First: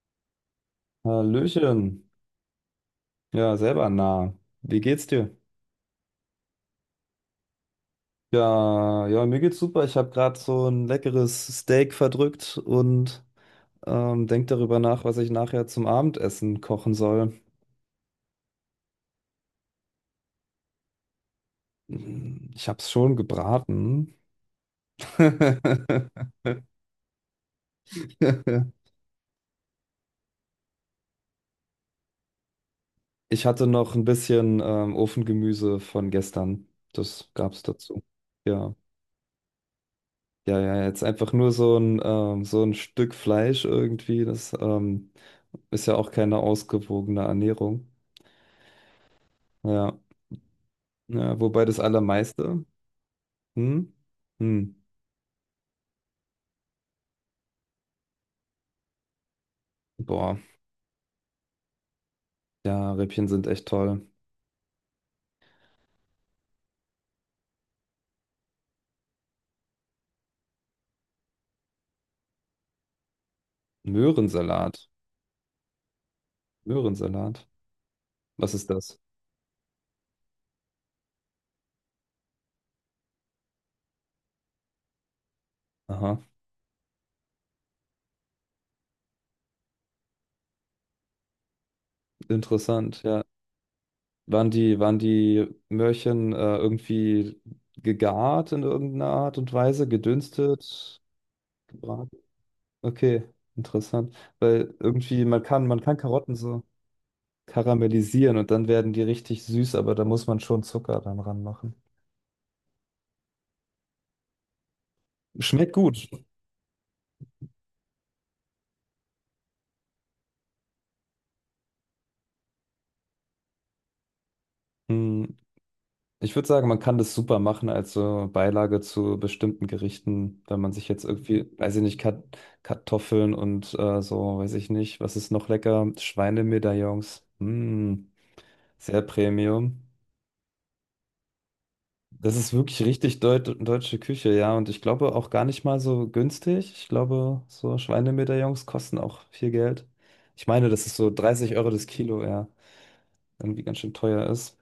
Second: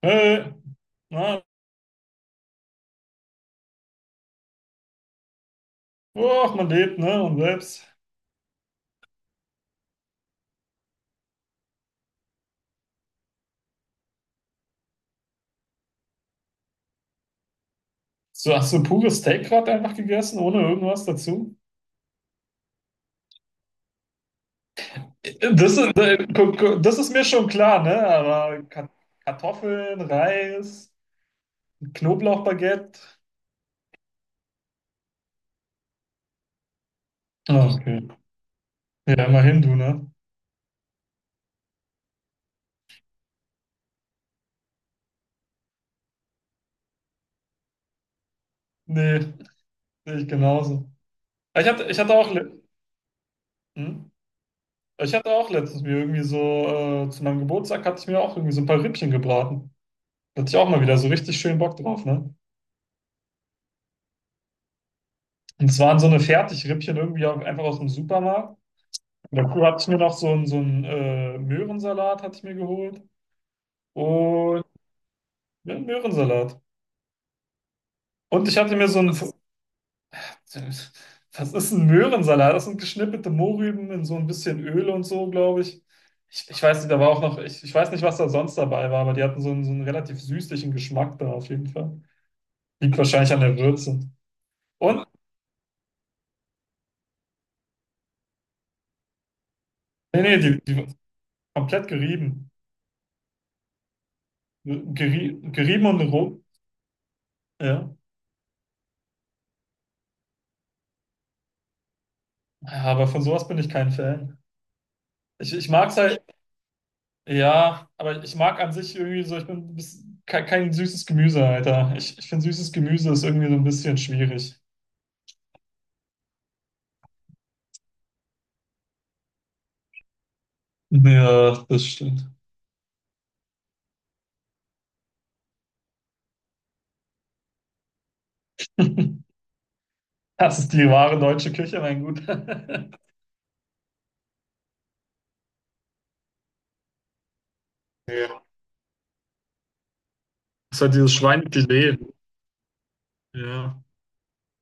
Hey, na, Hallöchen. Ja, selber nah. Wie geht's dir? oh, man lebt, ne? Und selbst. Ja, ja, mir geht's super. Ich habe gerade so ein leckeres Steak verdrückt und denk darüber nach, was ich nachher zum Abendessen kochen soll. So, hast du pures Steak gerade einfach gegessen, ohne irgendwas dazu? Ich hab's schon gebraten. Das ist, äh, gu- gu- das ist mir schon klar, ne? Aber Kartoffeln, Reis, Knoblauchbaguette. Ich hatte noch ein bisschen Ofengemüse von gestern. Das gab's Ah, dazu. okay. Ja. Ja, immerhin du, ne? Ja, ja, jetzt einfach nur so ein Stück Fleisch irgendwie, das ist ja auch keine ausgewogene Ernährung. Nee, Ja, sehe ich genauso. ja, wobei Ich das hatte, ich hatte auch, Allermeiste, hm? hm? Hm. Ich hatte auch letztens mir irgendwie so, zu meinem Geburtstag hatte ich mir auch irgendwie so ein paar Rippchen gebraten. Boah, Da hatte ich auch mal wieder so richtig schön Bock drauf, ne? ja, Rippchen sind echt toll. Und es waren so eine Fertigrippchen irgendwie auch einfach aus dem Supermarkt. Und dazu hatte ich mir noch so einen Möhrensalat hatte ich mir geholt. Und Möhrensalat, ja, einen Möhrensalat. Möhrensalat. Und Was ich ist hatte mir so das? einen. Was ist ein Möhrensalat? Das sind geschnippelte Mohrrüben in so ein bisschen Öl und so, glaube ich. Aha, Ich weiß nicht, da war auch noch, ich weiß nicht, was da sonst dabei war, aber die hatten so einen relativ süßlichen Geschmack da auf jeden Fall. Liegt interessant, ja. wahrscheinlich an der Würze. Waren Und, die Möhrchen irgendwie gegart in irgendeiner Art und Weise, nee, nee, die gedünstet, komplett gebraten? gerieben. Okay, interessant. Weil irgendwie, man kann, man Gerieben kann und Karotten roh. so Ja. karamellisieren und dann werden die richtig süß, aber da muss man schon Zucker dann ranmachen. Ja, aber von sowas bin ich kein Fan. Ich Schmeckt mag's gut. halt, ja, aber ich mag an sich irgendwie so, ich bin kein süßes Gemüse, Alter. Ich finde süßes Gemüse ist irgendwie so ein bisschen schwierig. Hm, Ich würde sagen, man kann das super machen als so Beilage zu bestimmten Gerichten, wenn man sich jetzt irgendwie, Ja, weiß ich das nicht, Kat stimmt. Kartoffeln und so, weiß ich nicht, was ist noch lecker? Schweinemedaillons. Hm, sehr Premium. Das ist die wahre deutsche Küche, mein Das ist wirklich Guter. richtig deutsche Küche, ja. Und ich glaube auch gar nicht mal so günstig. Ich glaube, so Ja. Schweinemedaillons kosten auch viel Geld. Ich meine, Das ist das halt ist so dieses 30 Euro das Schweinefilet. Kilo, ja, irgendwie ganz Ja. schön teuer ist.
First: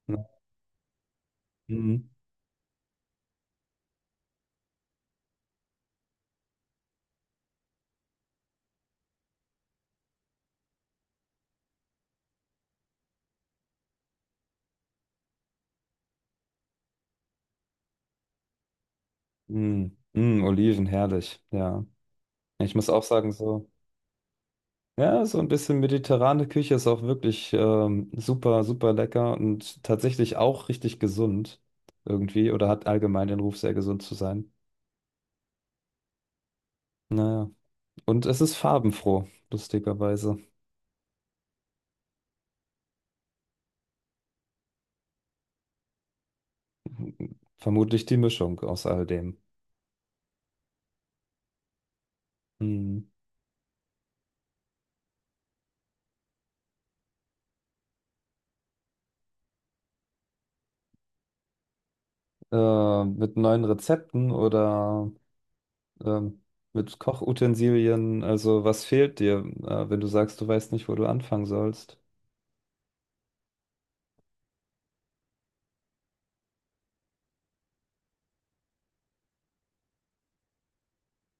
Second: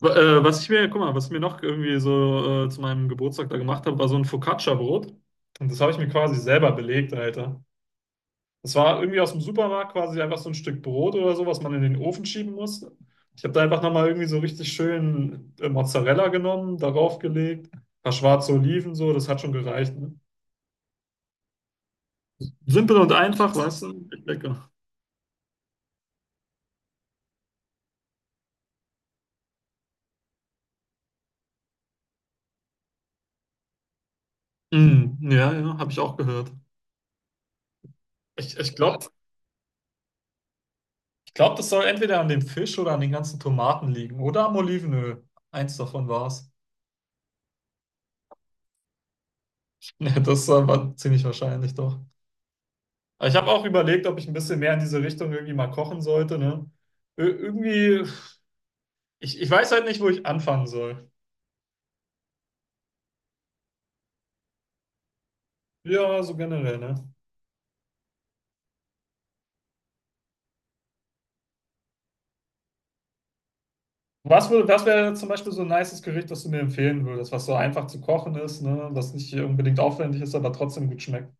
Aber, Ja. Was ich mir, guck mal, was ich mir noch irgendwie Mhm. so zu meinem Geburtstag da gemacht habe, war so ein Focaccia-Brot. Und das habe ich mir quasi selber belegt, Alter. Das war irgendwie aus dem Supermarkt quasi einfach so ein Stück Brot oder so, was man in den Ofen schieben muss. Ich habe da einfach nochmal irgendwie so richtig schön Mozzarella genommen, darauf gelegt, ein paar schwarze Oliven, so, das hat schon Mhm. gereicht. Ne? Mhm, Oliven, herrlich, ja. Ich muss Simpel auch und sagen, einfach, so, weißt du? Echt lecker. ja, so ein bisschen mediterrane Küche ist auch wirklich super, super lecker und tatsächlich auch richtig gesund irgendwie oder hat allgemein den Ruf, sehr gesund zu sein. Mm, ja, ja, habe ich auch gehört. Naja, und es ist Ich, ich glaube, farbenfroh, lustigerweise. ich glaub, das soll entweder an dem Fisch oder an den ganzen Tomaten liegen oder am Olivenöl. Eins davon war es. Vermutlich die Mischung aus all dem. Ja, das war ziemlich wahrscheinlich doch. Hm. Aber ich habe auch überlegt, ob ich ein bisschen mehr in diese Richtung irgendwie mal kochen sollte, ne? Irgendwie. Ich weiß halt nicht, wo ich anfangen soll. Mit neuen Rezepten oder Ja, so ähm, generell, ne? mit Kochutensilien, also was fehlt dir, wenn du sagst, du weißt nicht, wo du anfangen sollst? Was wäre zum Beispiel so ein nices Gericht, das du mir empfehlen würdest, was so einfach zu kochen ist, ne? Was nicht unbedingt aufwendig ist, aber trotzdem gut schmeckt?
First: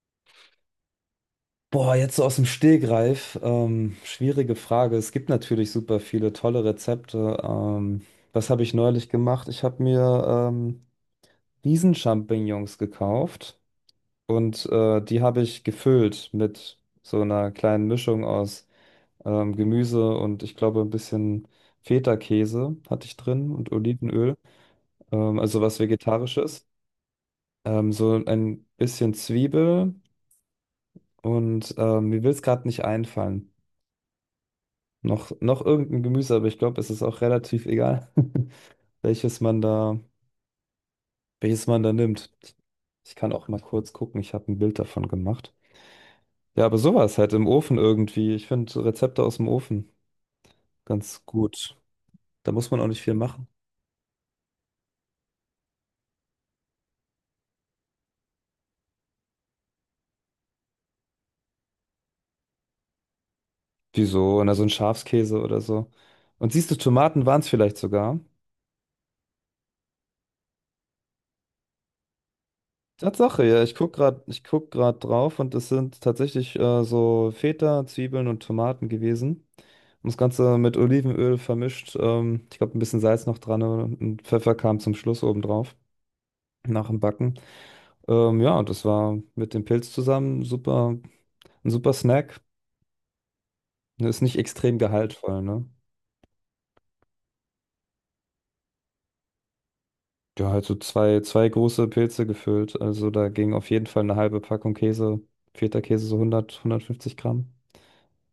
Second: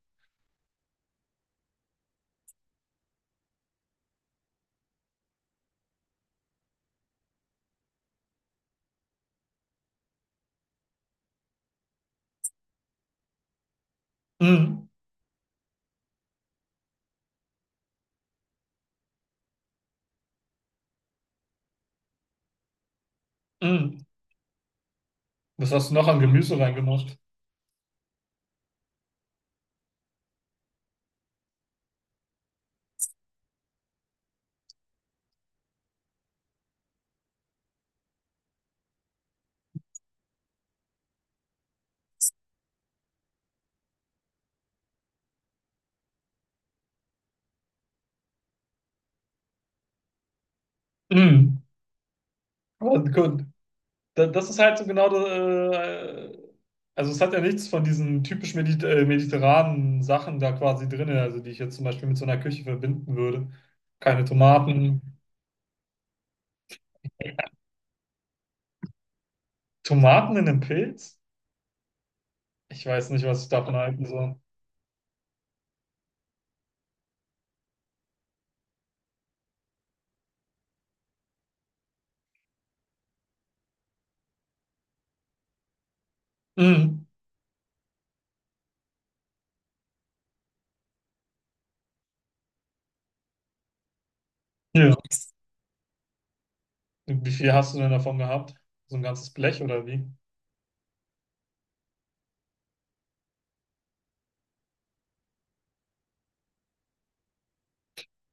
Boah, jetzt so aus dem Stegreif, schwierige Frage. Es gibt natürlich super viele tolle Rezepte. Was habe ich neulich gemacht? Ich habe mir Riesenchampignons gekauft und Mm, die habe ich gefüllt mit so einer kleinen Mischung aus Gemüse und ich glaube ein bisschen Feta-Käse hatte ich drin und mm. Olivenöl, also Was was hast du noch an Gemüse Vegetarisches. reingemacht? So ein bisschen Zwiebel und mir will es gerade nicht einfallen. Noch irgendein Gemüse, aber ich glaube, es ist auch relativ egal, welches man da, welches man da nimmt. Ich kann auch mal kurz gucken, ich habe ein Bild davon gemacht. Ja, aber sowas halt im Ofen irgendwie. Ich finde Rezepte aus dem Ofen ganz Mm. gut. Da muss man auch nicht Aber viel gut. machen. Das ist halt so genau das, also es hat ja nichts von diesen typisch mediterranen Sachen da quasi drin, also die ich jetzt zum Beispiel mit so einer Küche verbinden würde. Keine Wieso? Na, so ein Tomaten. Schafskäse oder so. Und siehst du, Tomaten waren es vielleicht sogar. Tomaten in einem Pilz? Ich weiß nicht, was Tatsache, ich ja, ich davon guck halten gerade, soll. ich guck gerade drauf und es sind tatsächlich so Feta, Zwiebeln und Tomaten gewesen. Und das Ganze mit Olivenöl vermischt. Ich glaube, ein bisschen Salz noch dran und Pfeffer kam zum Schluss obendrauf nach dem Mhm. Backen. Ja, und das war mit dem Pilz zusammen super, ein super Snack. Ist nicht extrem Ja. gehaltvoll, ne? Wie viel hast du denn davon gehabt? So ein ganzes Blech oder wie? Ja, halt so zwei große Pilze gefüllt. Also da ging auf jeden Fall eine halbe Packung Käse, Feta-Käse, so 100, 150 Gramm,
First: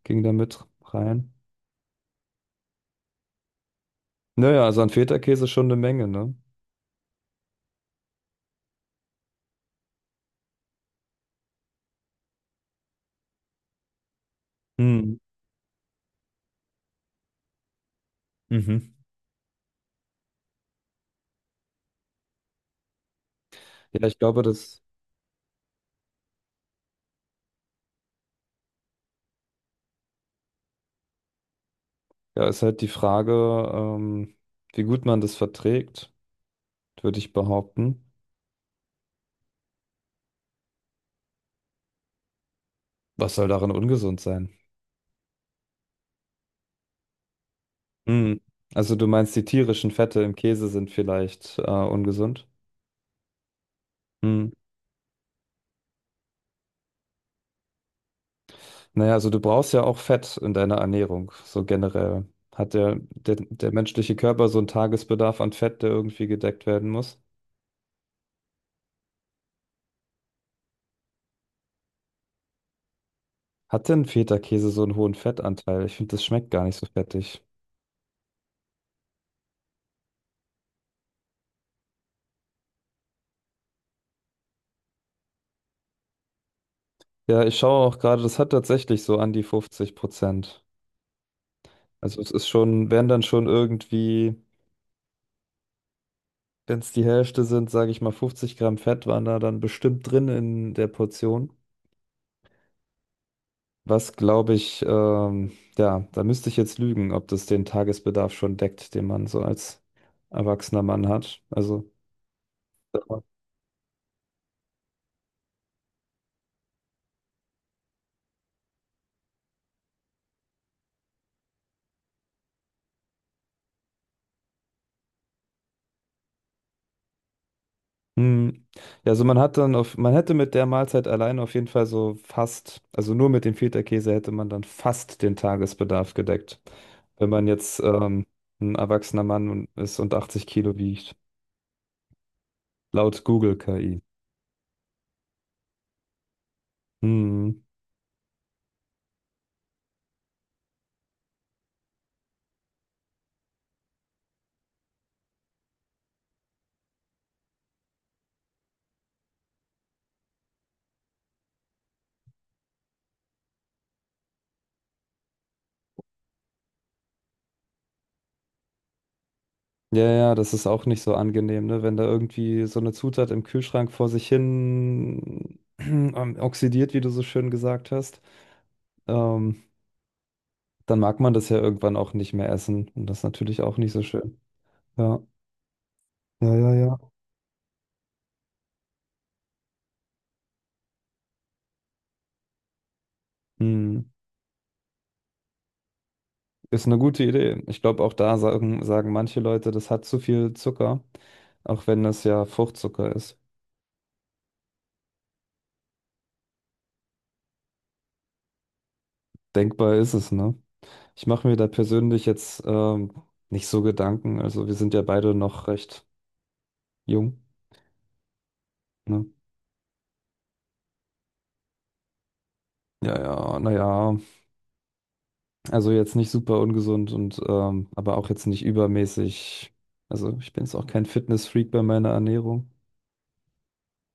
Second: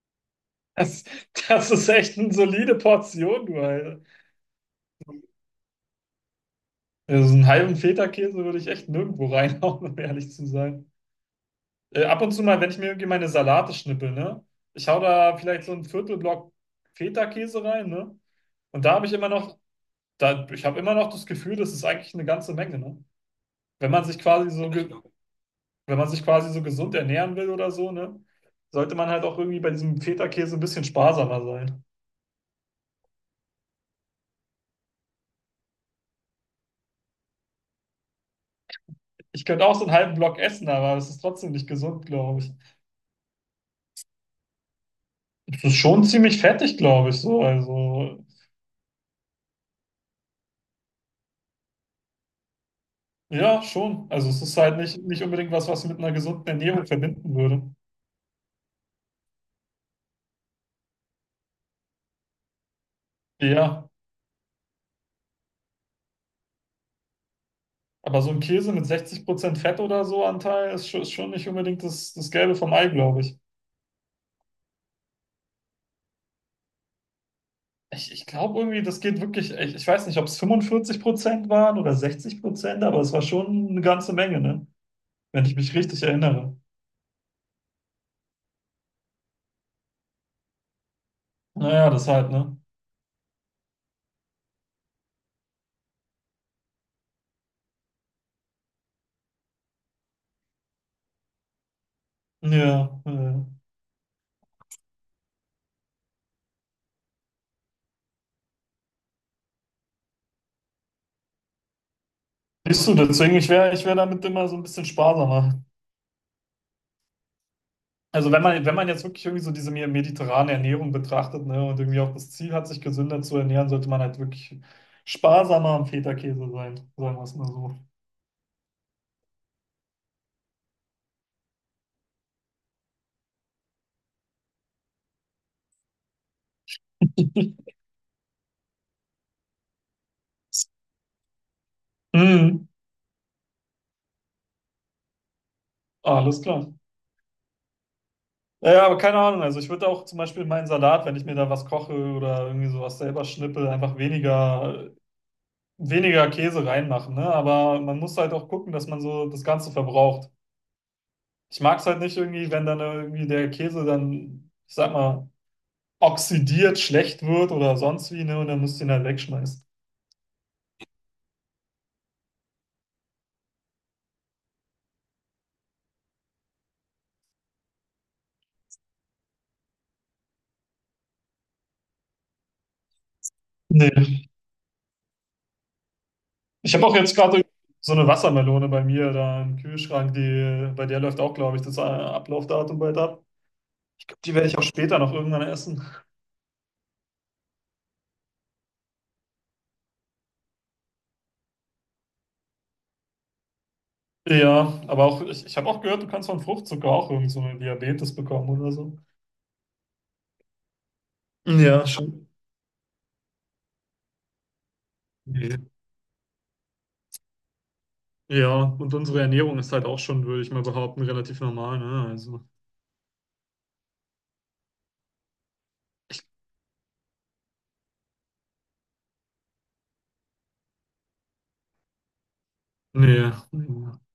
ging da mit Das, rein. das ist echt eine solide Portion, du Alter. Naja, also an Feta-Käse schon eine Menge, ne? Also so einen halben Feta-Käse würde ich echt nirgendwo reinhauen, um ehrlich zu sein. Ab und zu mal, wenn ich mir irgendwie meine Salate schnippel, ne? Ich hau Mhm. da vielleicht so einen Viertelblock Feta-Käse rein, ne? Und Mhm. da habe ich immer noch, da, ich habe immer noch das Gefühl, das ist eigentlich eine ganze Menge, ne? Wenn man Ja, ich sich glaube, quasi so das ge- Wenn man sich quasi so gesund ernähren will oder so, ne, sollte man halt auch irgendwie bei diesem Feta-Käse ein bisschen sparsamer sein. ja, ist halt die Frage, ähm, wie gut man das verträgt, würde ich behaupten. Ich könnte auch so einen halben Block essen, aber es ist trotzdem nicht gesund, glaube ich. Was soll darin ungesund sein? Es ist schon ziemlich fettig, glaube ich, so. Also, Mhm. Also du meinst, die tierischen Fette im Käse sind vielleicht ungesund? ja, schon. Also, es ist halt nicht unbedingt was, was ich mit einer gesunden Ernährung verbinden würde. Naja, also du brauchst ja auch Fett in deiner Ernährung, so generell. Hat der Ja, menschliche Körper so einen Tagesbedarf an Fett, der irgendwie gedeckt werden muss? aber so ein Käse mit 60% Fett oder so Anteil ist, ist schon nicht unbedingt das Gelbe vom Ei, glaube ich. Hat denn Feta-Käse so einen hohen Fettanteil? Ich finde, das schmeckt gar nicht so fettig. Ich glaube irgendwie, das geht wirklich, ich weiß nicht, ob es 45% waren oder 60%, aber es war schon eine ganze Menge, ne? Wenn ich mich richtig erinnere. Ja, ich schaue auch gerade, das hat tatsächlich so an die 50%. Naja, das Also es halt, ist ne? schon, wären dann schon irgendwie, wenn es die Hälfte sind, sage ich mal, 50 Gramm Fett waren da dann bestimmt drin in der Portion. Ja, ja. Was glaube ich, ja, da müsste ich jetzt lügen, ob das den Tagesbedarf schon deckt, den man so als erwachsener Mann hat. Also, Siehst du, äh, deswegen, ich wär damit immer so ein bisschen sparsamer. Also wenn man jetzt wirklich irgendwie so diese mediterrane Ernährung betrachtet, ne, und irgendwie auch das Ziel hat, sich gesünder zu ernähren, sollte man halt wirklich sparsamer am Feta-Käse sein, sagen wir es mal so. hm, ja, also man hat dann auf, man hätte mit der Mahlzeit allein auf jeden Fall so fast, also nur mit dem Feta-Käse hätte man dann fast den Tagesbedarf gedeckt. Wenn man jetzt ein erwachsener Mann ist und 80 Kilo wiegt, Mhm. laut Google KI. Alles klar. Hm. Ja, ja, aber keine Ahnung. Also ich würde auch zum Beispiel meinen Salat, wenn ich mir da was koche oder irgendwie sowas selber schnippel, einfach weniger, weniger Käse reinmachen, ne? Aber man muss halt auch gucken, dass man so das Ganze verbraucht. Ich mag es halt nicht irgendwie, wenn dann irgendwie der Käse dann, ich sag mal, oxidiert, schlecht wird oder sonst wie, ne? Und dann musst du ihn halt wegschmeißen. Ja, ja, das ist auch nicht so angenehm, ne? Wenn da irgendwie so eine Zutat im Kühlschrank vor sich hin oxidiert, wie du so schön gesagt hast, ähm, dann mag man das ja irgendwann auch nicht mehr essen. Und das ist natürlich auch nicht so Nee. schön. Ja, ja, ja, Ich habe auch ja. jetzt gerade so eine Wassermelone bei mir da im Kühlschrank, die, bei der läuft auch, glaube ich, das Ablaufdatum bald ab. Hm. Ich glaube, die werde ich auch später noch irgendwann essen. Ist eine gute Idee. Ich glaube, auch da sagen manche Leute, das hat zu viel Zucker, auch wenn das ja Fruchtzucker ist. Ja, aber auch, ich habe auch gehört, du kannst von Fruchtzucker auch irgend so eine Diabetes bekommen oder so. Denkbar ist es, ne? Ich mache mir da Ja, persönlich schon. jetzt nicht so Gedanken. Also wir sind ja beide noch recht jung. Ja, und unsere Ne? Ernährung ist halt auch schon, würde ich mal behaupten, relativ normal, ne? Also, Ja, ja, naja, also jetzt nicht super ungesund und aber auch jetzt nicht übermäßig. Also ich bin jetzt auch kein Fitness-Freak bei meiner Ernährung. nee.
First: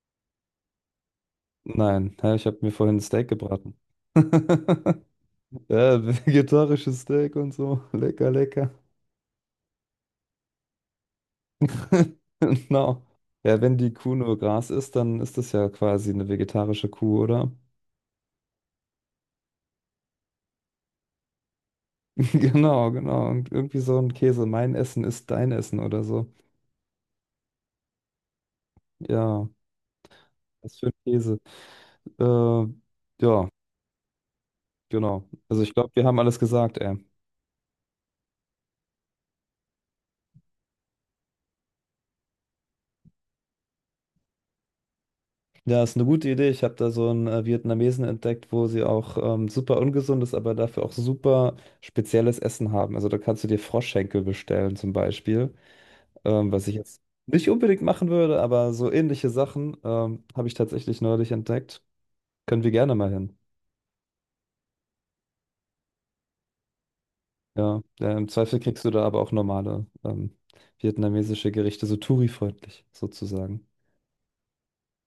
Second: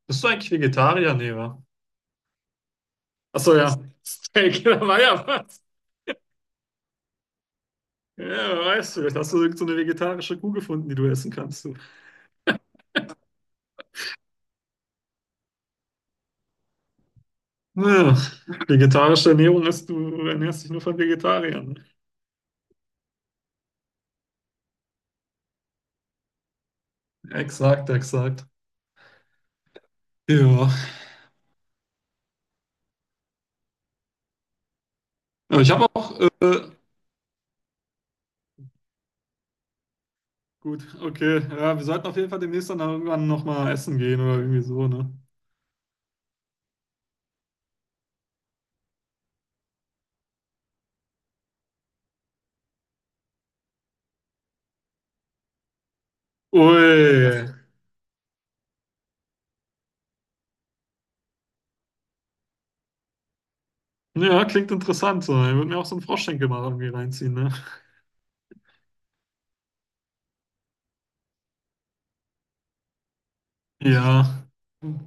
Bist du eigentlich Vegetarier? Nee, wa? Nein, ja, ich habe mir vorhin ein Steak Achso, ja. gebraten. Steak, da war ja was. Ja, vegetarisches Steak und so. Ja, Lecker, wer lecker. weiß, vielleicht hast du irgend so eine vegetarische Kuh gefunden, die du essen kannst. Du. Genau. Ja, wenn die Kuh nur Gras isst, dann ist das ja quasi eine vegetarische Kuh, oder? Ja, vegetarische Ernährung ist, du ernährst dich nur von Vegetariern. Genau, genau. Und irgendwie so ein Käse. Mein Essen ist dein Essen oder so. Exakt, exakt. Ja, was für Ja. ein Käse. Äh, ja. Genau. Also Aber ich ich habe glaube, wir haben auch alles gesagt, ey. gut, okay. Ja, wir sollten auf jeden Fall demnächst dann irgendwann nochmal essen gehen oder irgendwie so, ne? Ja, ist eine gute Idee. Ich habe da so einen Vietnamesen entdeckt, wo sie auch super ungesundes, aber dafür auch super spezielles Essen haben. Also da kannst du dir Froschschenkel bestellen zum Beispiel, was ich jetzt Ui. nicht unbedingt machen würde, aber so ähnliche Sachen habe ich tatsächlich neulich entdeckt. Können wir gerne mal hin. Ja, klingt interessant. So. Ich würde mir auch so einen Froschschenkel mal irgendwie reinziehen, ne? Ja, ja, im Zweifel kriegst du da aber auch normale vietnamesische Gerichte, so Touri-freundlich sozusagen. Ja,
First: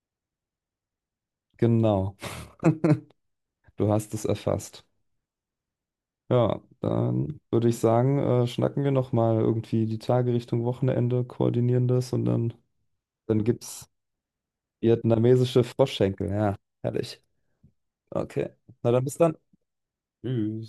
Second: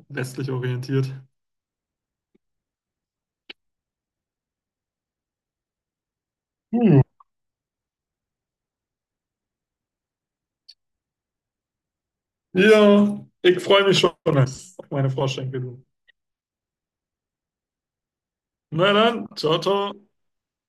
westlich orientiert. Genau, du hast es erfasst. Ja, Hm. dann würde ich sagen, schnacken wir nochmal irgendwie die Tage Richtung Wochenende, koordinieren das und dann, Ja, dann ich freue gibt's mich schon auf meine Froschschenkel. vietnamesische Du. Froschschenkel. Ja, herrlich. Okay. Na Na dann dann, bis dann. ciao, ciao. Tschüss.